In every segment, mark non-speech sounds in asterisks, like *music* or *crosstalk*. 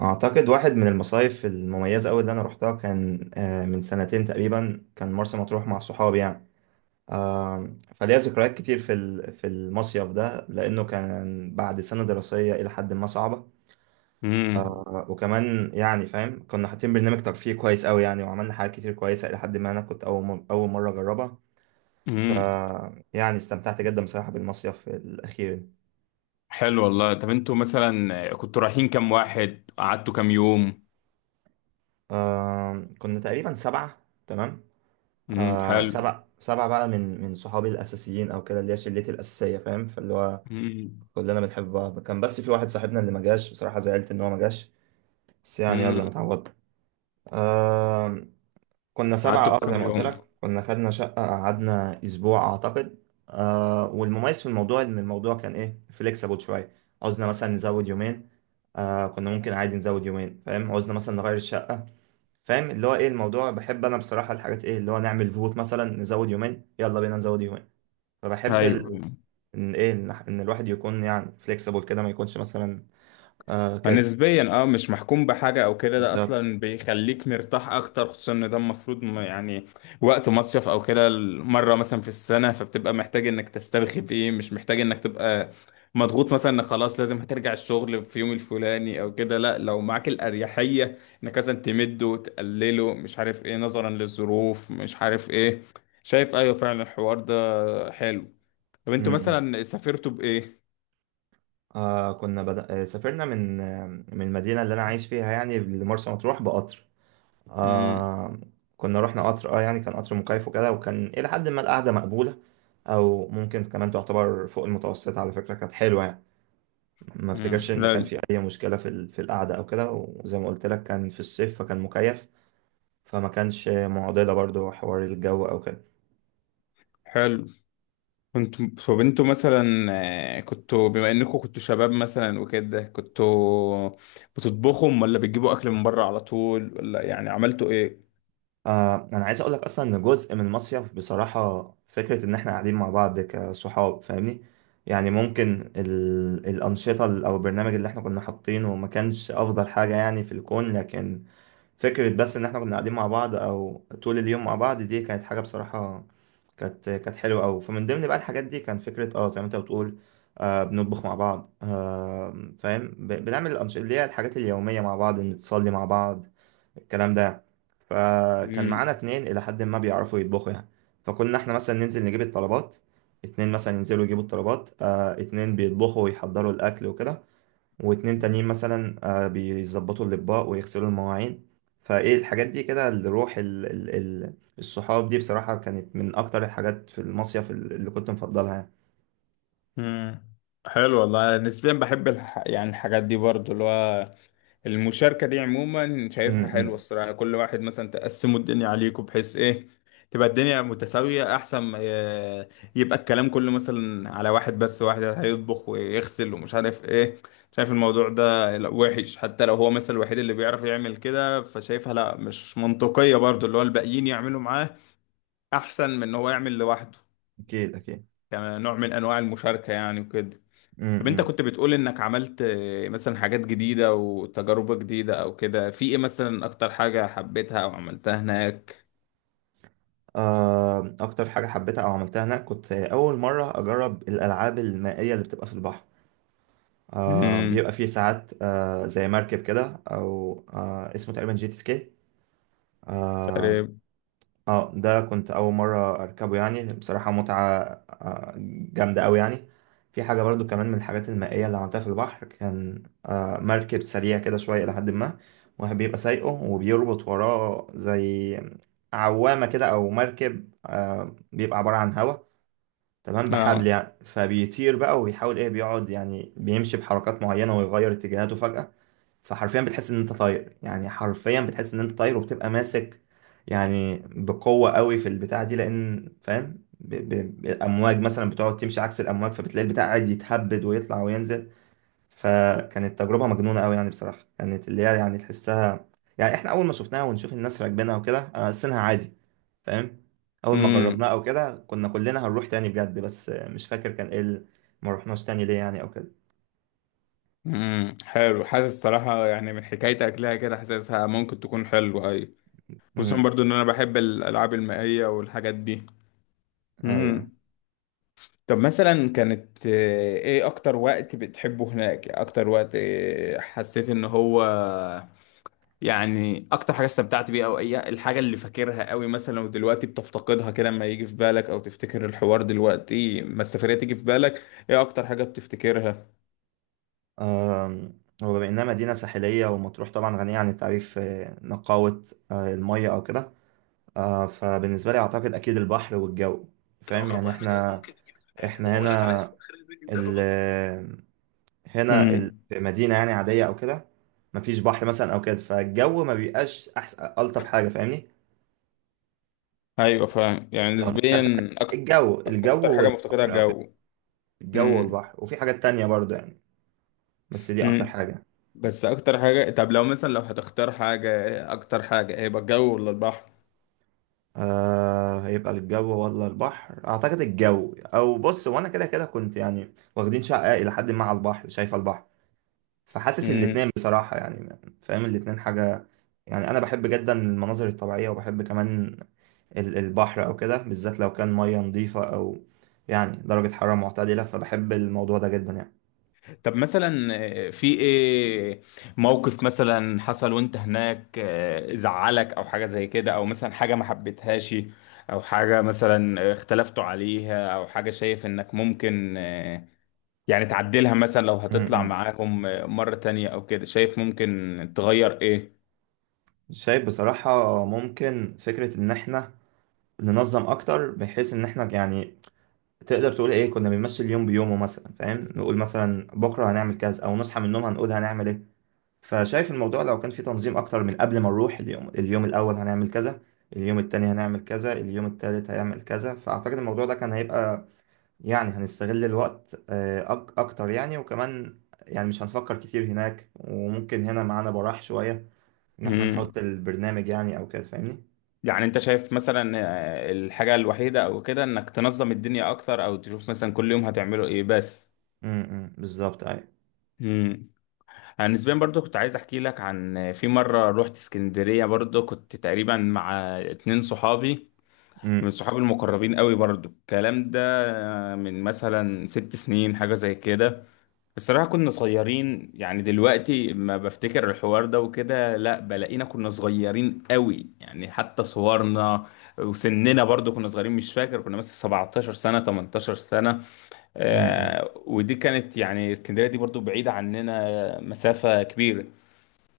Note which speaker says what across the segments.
Speaker 1: اعتقد واحد من المصايف المميزه قوي اللي انا روحتها كان من سنتين تقريبا كان مرسى مطروح مع صحابي يعني. فليا ذكريات كتير في المصيف ده لانه كان بعد سنه دراسيه الى حد ما صعبه.
Speaker 2: امم.
Speaker 1: وكمان يعني فاهم كنا حاطين برنامج ترفيهي كويس قوي يعني، وعملنا حاجات كتير كويسه الى حد ما، انا كنت اول مره اجربها. ف
Speaker 2: امم.
Speaker 1: يعني استمتعت جدا بصراحه بالمصيف الاخير.
Speaker 2: حلو والله. طب انتوا مثلا كنتوا رايحين كام واحد؟ قعدتوا كام يوم؟
Speaker 1: كنا تقريبا 7. تمام.
Speaker 2: امم. حلو.
Speaker 1: سبع بقى من صحابي الاساسيين او كده، اللي هي شلتي الاساسيه، فاهم؟ فاللي هو
Speaker 2: امم.
Speaker 1: كلنا بنحب بعض. كان بس في واحد صاحبنا اللي ما جاش، بصراحه زعلت ان هو ما جاش. بس يعني يلا،
Speaker 2: امم.
Speaker 1: متعوض. آه كنا 7،
Speaker 2: قعدتوا
Speaker 1: زي
Speaker 2: كام
Speaker 1: ما قلت
Speaker 2: يوم؟
Speaker 1: لك كنا خدنا شقه، قعدنا اسبوع اعتقد. والمميز في الموضوع ان الموضوع كان ايه، فليكسبل شويه. عاوزنا مثلا نزود يومين، كنا ممكن عادي نزود يومين، فاهم؟ عاوزنا مثلا نغير الشقه، فاهم؟ اللي هو ايه الموضوع. بحب انا بصراحه الحاجات، ايه اللي هو نعمل فوت، مثلا نزود يومين يلا بينا نزود يومين. فبحب
Speaker 2: ايوه،
Speaker 1: ان ايه إن الواحد يكون يعني فليكسيبل كده، ما يكونش مثلا كده.
Speaker 2: فنسبيا مش محكوم بحاجة او كده. ده
Speaker 1: بالظبط.
Speaker 2: اصلا بيخليك مرتاح اكتر، خصوصا ان ده المفروض يعني وقت مصيف او كده، مرة مثلا في السنة، فبتبقى محتاج انك تسترخي فيه، مش محتاج انك تبقى مضغوط مثلا انك خلاص لازم هترجع الشغل في يوم الفلاني او كده. لا، لو معاك الاريحية انك مثلا تمده، تقلله، مش عارف ايه، نظرا للظروف، مش عارف ايه. شايف؟ ايوه فعلا، الحوار ده حلو. طب
Speaker 1: م-
Speaker 2: انتوا
Speaker 1: م.
Speaker 2: مثلا سافرتوا بايه؟
Speaker 1: آه كنا بدأ... آه سافرنا من المدينه اللي انا عايش فيها يعني، لمرسى مطروح بقطر.
Speaker 2: امم.
Speaker 1: آه كنا رحنا قطر، يعني كان قطر مكيف وكده، وكان الى حد ما القعده مقبوله، او ممكن كمان تعتبر فوق المتوسط. على فكره كانت حلوه يعني. ما افتكرش ان كان
Speaker 2: لا.
Speaker 1: في اي مشكله في القعده او كده، وزي ما قلت لك كان في الصيف فكان مكيف، فما كانش معضله برضو حوار الجو او كده.
Speaker 2: حلو. كنت فبنتوا مثلا. كنتوا بما انكم كنتوا شباب مثلا وكده، كنتوا بتطبخهم ولا بتجيبوا اكل من بره على طول، ولا يعني عملتوا ايه؟
Speaker 1: انا عايز اقول لك اصلا ان جزء من المصيف بصراحه فكره ان احنا قاعدين مع بعض كصحاب، فاهمني؟ يعني ممكن الانشطه او البرنامج اللي احنا كنا حاطينه ما كانش افضل حاجه يعني في الكون، لكن فكرة بس إن إحنا كنا قاعدين مع بعض، أو طول اليوم مع بعض، دي كانت حاجة بصراحة كانت حلوة أوي. فمن ضمن بقى الحاجات دي كان فكرة زي ما أنت بتقول بنطبخ مع بعض، فاهم، بنعمل الأنشطة اللي هي الحاجات اليومية مع بعض، نتصلي مع بعض، الكلام ده. فكان معانا
Speaker 2: امم.
Speaker 1: اتنين إلى حد ما بيعرفوا يطبخوا يعني. فكنا إحنا مثلا ننزل نجيب الطلبات، اتنين مثلا ينزلوا يجيبوا الطلبات، اتنين بيطبخوا ويحضروا الأكل وكده، واتنين تانيين مثلا بيظبطوا الأطباق ويغسلوا المواعين. فايه الحاجات دي كده، الروح الصحاب دي بصراحة كانت من أكتر الحاجات في المصيف اللي كنت مفضلها يعني.
Speaker 2: امم. حلو والله. أنا نسبيا بحب يعني الحاجات دي برضو، اللي هو المشاركة دي عموما شايفها حلوة
Speaker 1: إمم.
Speaker 2: الصراحة. كل واحد مثلا تقسموا الدنيا عليكم بحيث ايه تبقى الدنيا متساوية، أحسن ما يبقى الكلام كله مثلا على واحد بس، واحد هيطبخ ويغسل ومش عارف ايه. شايف الموضوع ده؟ لا، وحش. حتى لو هو مثلا الوحيد اللي بيعرف يعمل كده، فشايفها لا مش منطقية برضو، اللي هو الباقيين يعملوا معاه أحسن من إن هو يعمل لوحده.
Speaker 1: أكيد أكيد.
Speaker 2: يعني نوع من أنواع المشاركة يعني وكده. طب انت
Speaker 1: إمم.
Speaker 2: كنت بتقول انك عملت مثلا حاجات جديدة وتجربة جديدة او كده، في ايه مثلا اكتر حاجة حبيتها او عملتها هناك؟
Speaker 1: أكتر حاجة حبيتها أو عملتها هناك، كنت أول مرة أجرب الألعاب المائية اللي بتبقى في البحر.
Speaker 2: امم.
Speaker 1: بيبقى فيه ساعات، زي مركب كده، أو اسمه تقريبا جيت سكي.
Speaker 2: تقريبا.
Speaker 1: اه ده كنت اول مره اركبه يعني، بصراحه متعه آه، جامده قوي يعني. في حاجه برضو كمان من الحاجات المائيه اللي عملتها في البحر، كان مركب سريع كده شويه، لحد ما واحد بيبقى سايقه وبيربط وراه زي عوامه كده، او مركب بيبقى عباره عن هوا، تمام بحبل
Speaker 2: اه.
Speaker 1: يعني. فبيطير بقى وبيحاول ايه بيقعد يعني بيمشي بحركات معينه ويغير اتجاهاته فجاه، فحرفيا بتحس ان انت طاير، يعني حرفيا بتحس ان انت طاير، وبتبقى ماسك يعني بقوة قوي في البتاع دي، لان فاهم الامواج مثلا بتقعد تمشي عكس الامواج، فبتلاقي البتاع قاعد يتهبد ويطلع وينزل. فكانت تجربة مجنونة قوي يعني، بصراحة كانت اللي هي يعني تحسها. يعني احنا اول ما شفناها ونشوف الناس راكبينها وكده، انا حاسينها عادي، فاهم؟ اول ما جربناها
Speaker 2: امم.
Speaker 1: او كده كنا كلنا هنروح تاني بجد، بس مش فاكر كان ايه ما رحناش تاني ليه يعني او كده.
Speaker 2: امم. حلو. حاسس صراحة، يعني من حكايتك لها كده، حاسسها ممكن تكون حلوة. اي، خصوصا
Speaker 1: امم.
Speaker 2: برضو ان انا بحب الالعاب المائية والحاجات دي.
Speaker 1: ايوه.
Speaker 2: امم. طب مثلا كانت ايه اكتر وقت بتحبه هناك؟ اكتر وقت حسيت ان هو يعني اكتر حاجه استمتعت بيها، او اي الحاجه اللي فاكرها قوي مثلا ودلوقتي بتفتقدها كده، لما يجي في بالك او تفتكر الحوار دلوقتي، ما السفريه تيجي في بالك، ايه اكتر حاجه بتفتكرها؟
Speaker 1: وبما إنها مدينة ساحلية، ومطروح طبعا غنية عن التعريف، نقاوة المية أو كده، فبالنسبة لي أعتقد أكيد البحر والجو، فاهم؟
Speaker 2: اقرب
Speaker 1: يعني
Speaker 2: واهم جهاز
Speaker 1: إحنا
Speaker 2: ممكن تجيبه في حياتك،
Speaker 1: إحنا
Speaker 2: وهقول لك على
Speaker 1: هنا،
Speaker 2: اسمه اخر الفيديو ده
Speaker 1: ال
Speaker 2: ببساطه. امم.
Speaker 1: في مدينة يعني عادية أو كده، مفيش بحر مثلا أو كده، فالجو ما بيبقاش أحسن ألطف حاجة، فاهمني؟
Speaker 2: ايوه، فاهم. يعني
Speaker 1: لو مدينة
Speaker 2: نسبيا
Speaker 1: ساحلية
Speaker 2: أكتر
Speaker 1: الجو
Speaker 2: اكتر حاجه
Speaker 1: والبحر
Speaker 2: مفتقدها
Speaker 1: أو كده،
Speaker 2: الجو.
Speaker 1: الجو
Speaker 2: امم.
Speaker 1: والبحر. وفي حاجات تانية برضو يعني، بس دي أكتر
Speaker 2: امم.
Speaker 1: حاجة.
Speaker 2: بس اكتر حاجه. طب لو مثلا لو هتختار حاجه، إيه اكتر حاجه هيبقى، الجو ولا البحر؟
Speaker 1: هيبقى الجو ولا البحر، اعتقد الجو. او بص، وانا كده كده كنت يعني واخدين شقة الى حد ما على البحر، شايف البحر، فحاسس الاتنين بصراحة يعني، فاهم الاتنين حاجة. يعني انا بحب جدا المناظر الطبيعية، وبحب كمان البحر او كده، بالذات لو كان مية نظيفة، او يعني درجة حرارة معتدلة، فبحب الموضوع ده جدا يعني.
Speaker 2: طب مثلا في ايه موقف مثلا حصل وانت هناك زعلك او حاجة زي كده، او مثلا حاجة ما حبيتهاش، او حاجة مثلا اختلفتوا عليها، او حاجة شايف انك ممكن يعني تعدلها مثلا لو
Speaker 1: م-
Speaker 2: هتطلع
Speaker 1: م.
Speaker 2: معاهم مرة تانية او كده، شايف ممكن تغير ايه؟
Speaker 1: شايف بصراحة ممكن فكرة ان احنا ننظم اكتر، بحيث ان احنا يعني تقدر تقول ايه كنا بنمثل يوم بيومه مثلا، فاهم؟ نقول مثلا بكره هنعمل كذا، او نصحى من النوم هنقول هنعمل ايه. فشايف الموضوع لو كان في تنظيم اكتر من قبل ما نروح، اليوم الاول هنعمل كذا، اليوم التاني هنعمل كذا، اليوم التالت هيعمل كذا. فاعتقد الموضوع ده كان هيبقى يعني هنستغل الوقت آه، أك اكتر يعني. وكمان يعني مش هنفكر كتير هناك، وممكن هنا معانا براح شويه ان احنا
Speaker 2: مم.
Speaker 1: نحط البرنامج يعني او كده، فاهمني؟
Speaker 2: يعني انت شايف مثلا الحاجة الوحيدة او كده انك تنظم الدنيا اكتر، او تشوف مثلا كل يوم هتعمله ايه بس؟
Speaker 1: امم، بالظبط، ايوه.
Speaker 2: مم. انا نسبيا برضو كنت عايز احكي لك عن في مره روحت اسكندريه برضو، كنت تقريبا مع اتنين صحابي، من
Speaker 1: امم.
Speaker 2: صحابي المقربين قوي برضو. الكلام ده من مثلا ست سنين، حاجه زي كده. الصراحه كنا صغيرين، يعني دلوقتي ما بفتكر الحوار ده وكده، لا بلاقينا كنا صغيرين قوي يعني، حتى صورنا وسننا برضو كنا صغيرين. مش فاكر، كنا مثلا 17 سنه 18 سنه. ودي كانت يعني اسكندريه، دي برضو بعيده عننا مسافه كبيره.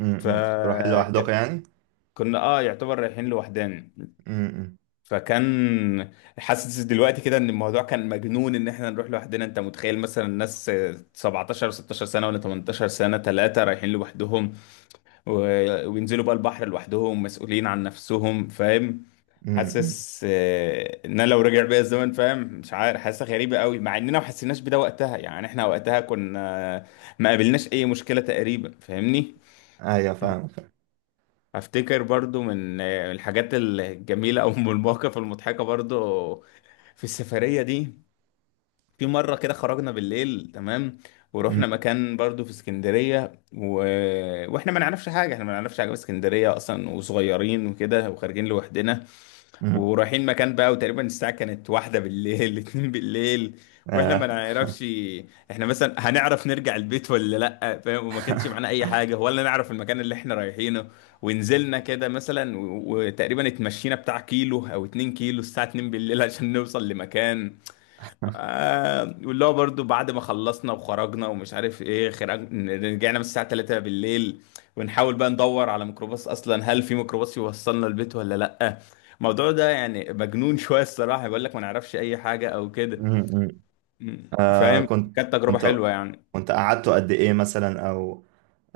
Speaker 1: امم، اقتراح حلو احداقي
Speaker 2: فكنا
Speaker 1: يعني.
Speaker 2: اه يعتبر رايحين لوحدنا.
Speaker 1: امم.
Speaker 2: فكان حاسس دلوقتي كده ان الموضوع كان مجنون، ان احنا نروح لوحدنا. انت متخيل مثلا ناس 17 16 سنه ولا 18 سنه، ثلاثه رايحين لوحدهم و... وينزلوا بقى البحر لوحدهم، مسؤولين عن نفسهم، فاهم؟
Speaker 1: امم،
Speaker 2: حاسس ان انا لو رجع بيا الزمن، فاهم، مش عارف، حاسه غريبه قوي، مع اننا ما حسيناش بده وقتها، يعني احنا وقتها كنا ما قابلناش اي مشكله تقريبا، فاهمني.
Speaker 1: ايوه، فاهم فاهم.
Speaker 2: افتكر برضو من الحاجات الجميله او *laughs* من المواقف المضحكه برضو في السفريه دي. في مره كده خرجنا بالليل تمام،
Speaker 1: أمم،
Speaker 2: ورحنا مكان برضو في اسكندريه واحنا ما نعرفش حاجه. احنا ما نعرفش حاجه في اسكندريه اصلا، وصغيرين وكده وخارجين لوحدنا.
Speaker 1: أمم.
Speaker 2: ورايحين مكان بقى، وتقريبا الساعة كانت واحدة بالليل *laughs* اتنين بالليل، واحنا ما
Speaker 1: آه.
Speaker 2: نعرفش احنا مثلا هنعرف نرجع البيت ولا لا، فاهم؟ وما كانش معانا اي حاجة، ولا نعرف المكان اللي احنا رايحينه. ونزلنا كده مثلا وتقريبا اتمشينا بتاع كيلو او اتنين كيلو الساعة اتنين بالليل عشان نوصل لمكان.
Speaker 1: *laughs*
Speaker 2: واللي هو برضه بعد ما خلصنا وخرجنا ومش عارف ايه خرج، رجعنا من الساعة 3 بالليل، ونحاول بقى ندور على ميكروباص، اصلا هل في ميكروباص يوصلنا البيت ولا لأ؟ الموضوع ده يعني مجنون *laughs* شوية الصراحة، بيقول لك ما نعرفش اي حاجة او كده.
Speaker 1: أمم، أمم.
Speaker 2: م.
Speaker 1: آه.
Speaker 2: فاهم.
Speaker 1: كنت
Speaker 2: كانت تجربة
Speaker 1: كنت
Speaker 2: حلوة يعني.
Speaker 1: كنت قعدتوا قد ايه مثلا، او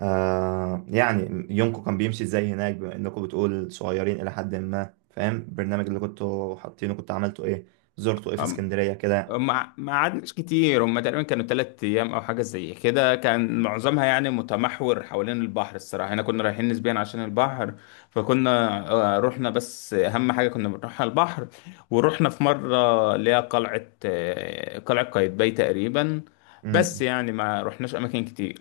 Speaker 1: آه، يعني يومكم كان بيمشي ازاي هناك؟ بما انكم بتقول صغيرين الى حد ما، فاهم؟ البرنامج اللي كنتوا حاطينه كنت عملتوا ايه؟ زرتوا ايه في اسكندرية؟
Speaker 2: ما قعدناش كتير. هم تقريبا كانوا تلات ايام او حاجه زي كده، كان معظمها يعني متمحور حوالين البحر. الصراحه احنا كنا رايحين نسبيا عشان البحر، فكنا رحنا بس اهم حاجه كنا بنروحها البحر. ورحنا في مره اللي هي قلعه قايتباي تقريبا. بس
Speaker 1: كده.
Speaker 2: يعني ما رحناش اماكن كتير.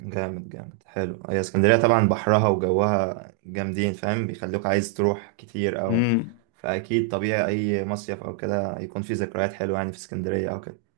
Speaker 1: جامد جامد، حلو. هي اسكندرية طبعا بحرها وجوها جامدين، فاهم بيخلوك عايز تروح كتير أو،
Speaker 2: مم.
Speaker 1: فأكيد طبيعي أي مصيف أو كده يكون في ذكريات حلوة يعني، في اسكندرية أو كده.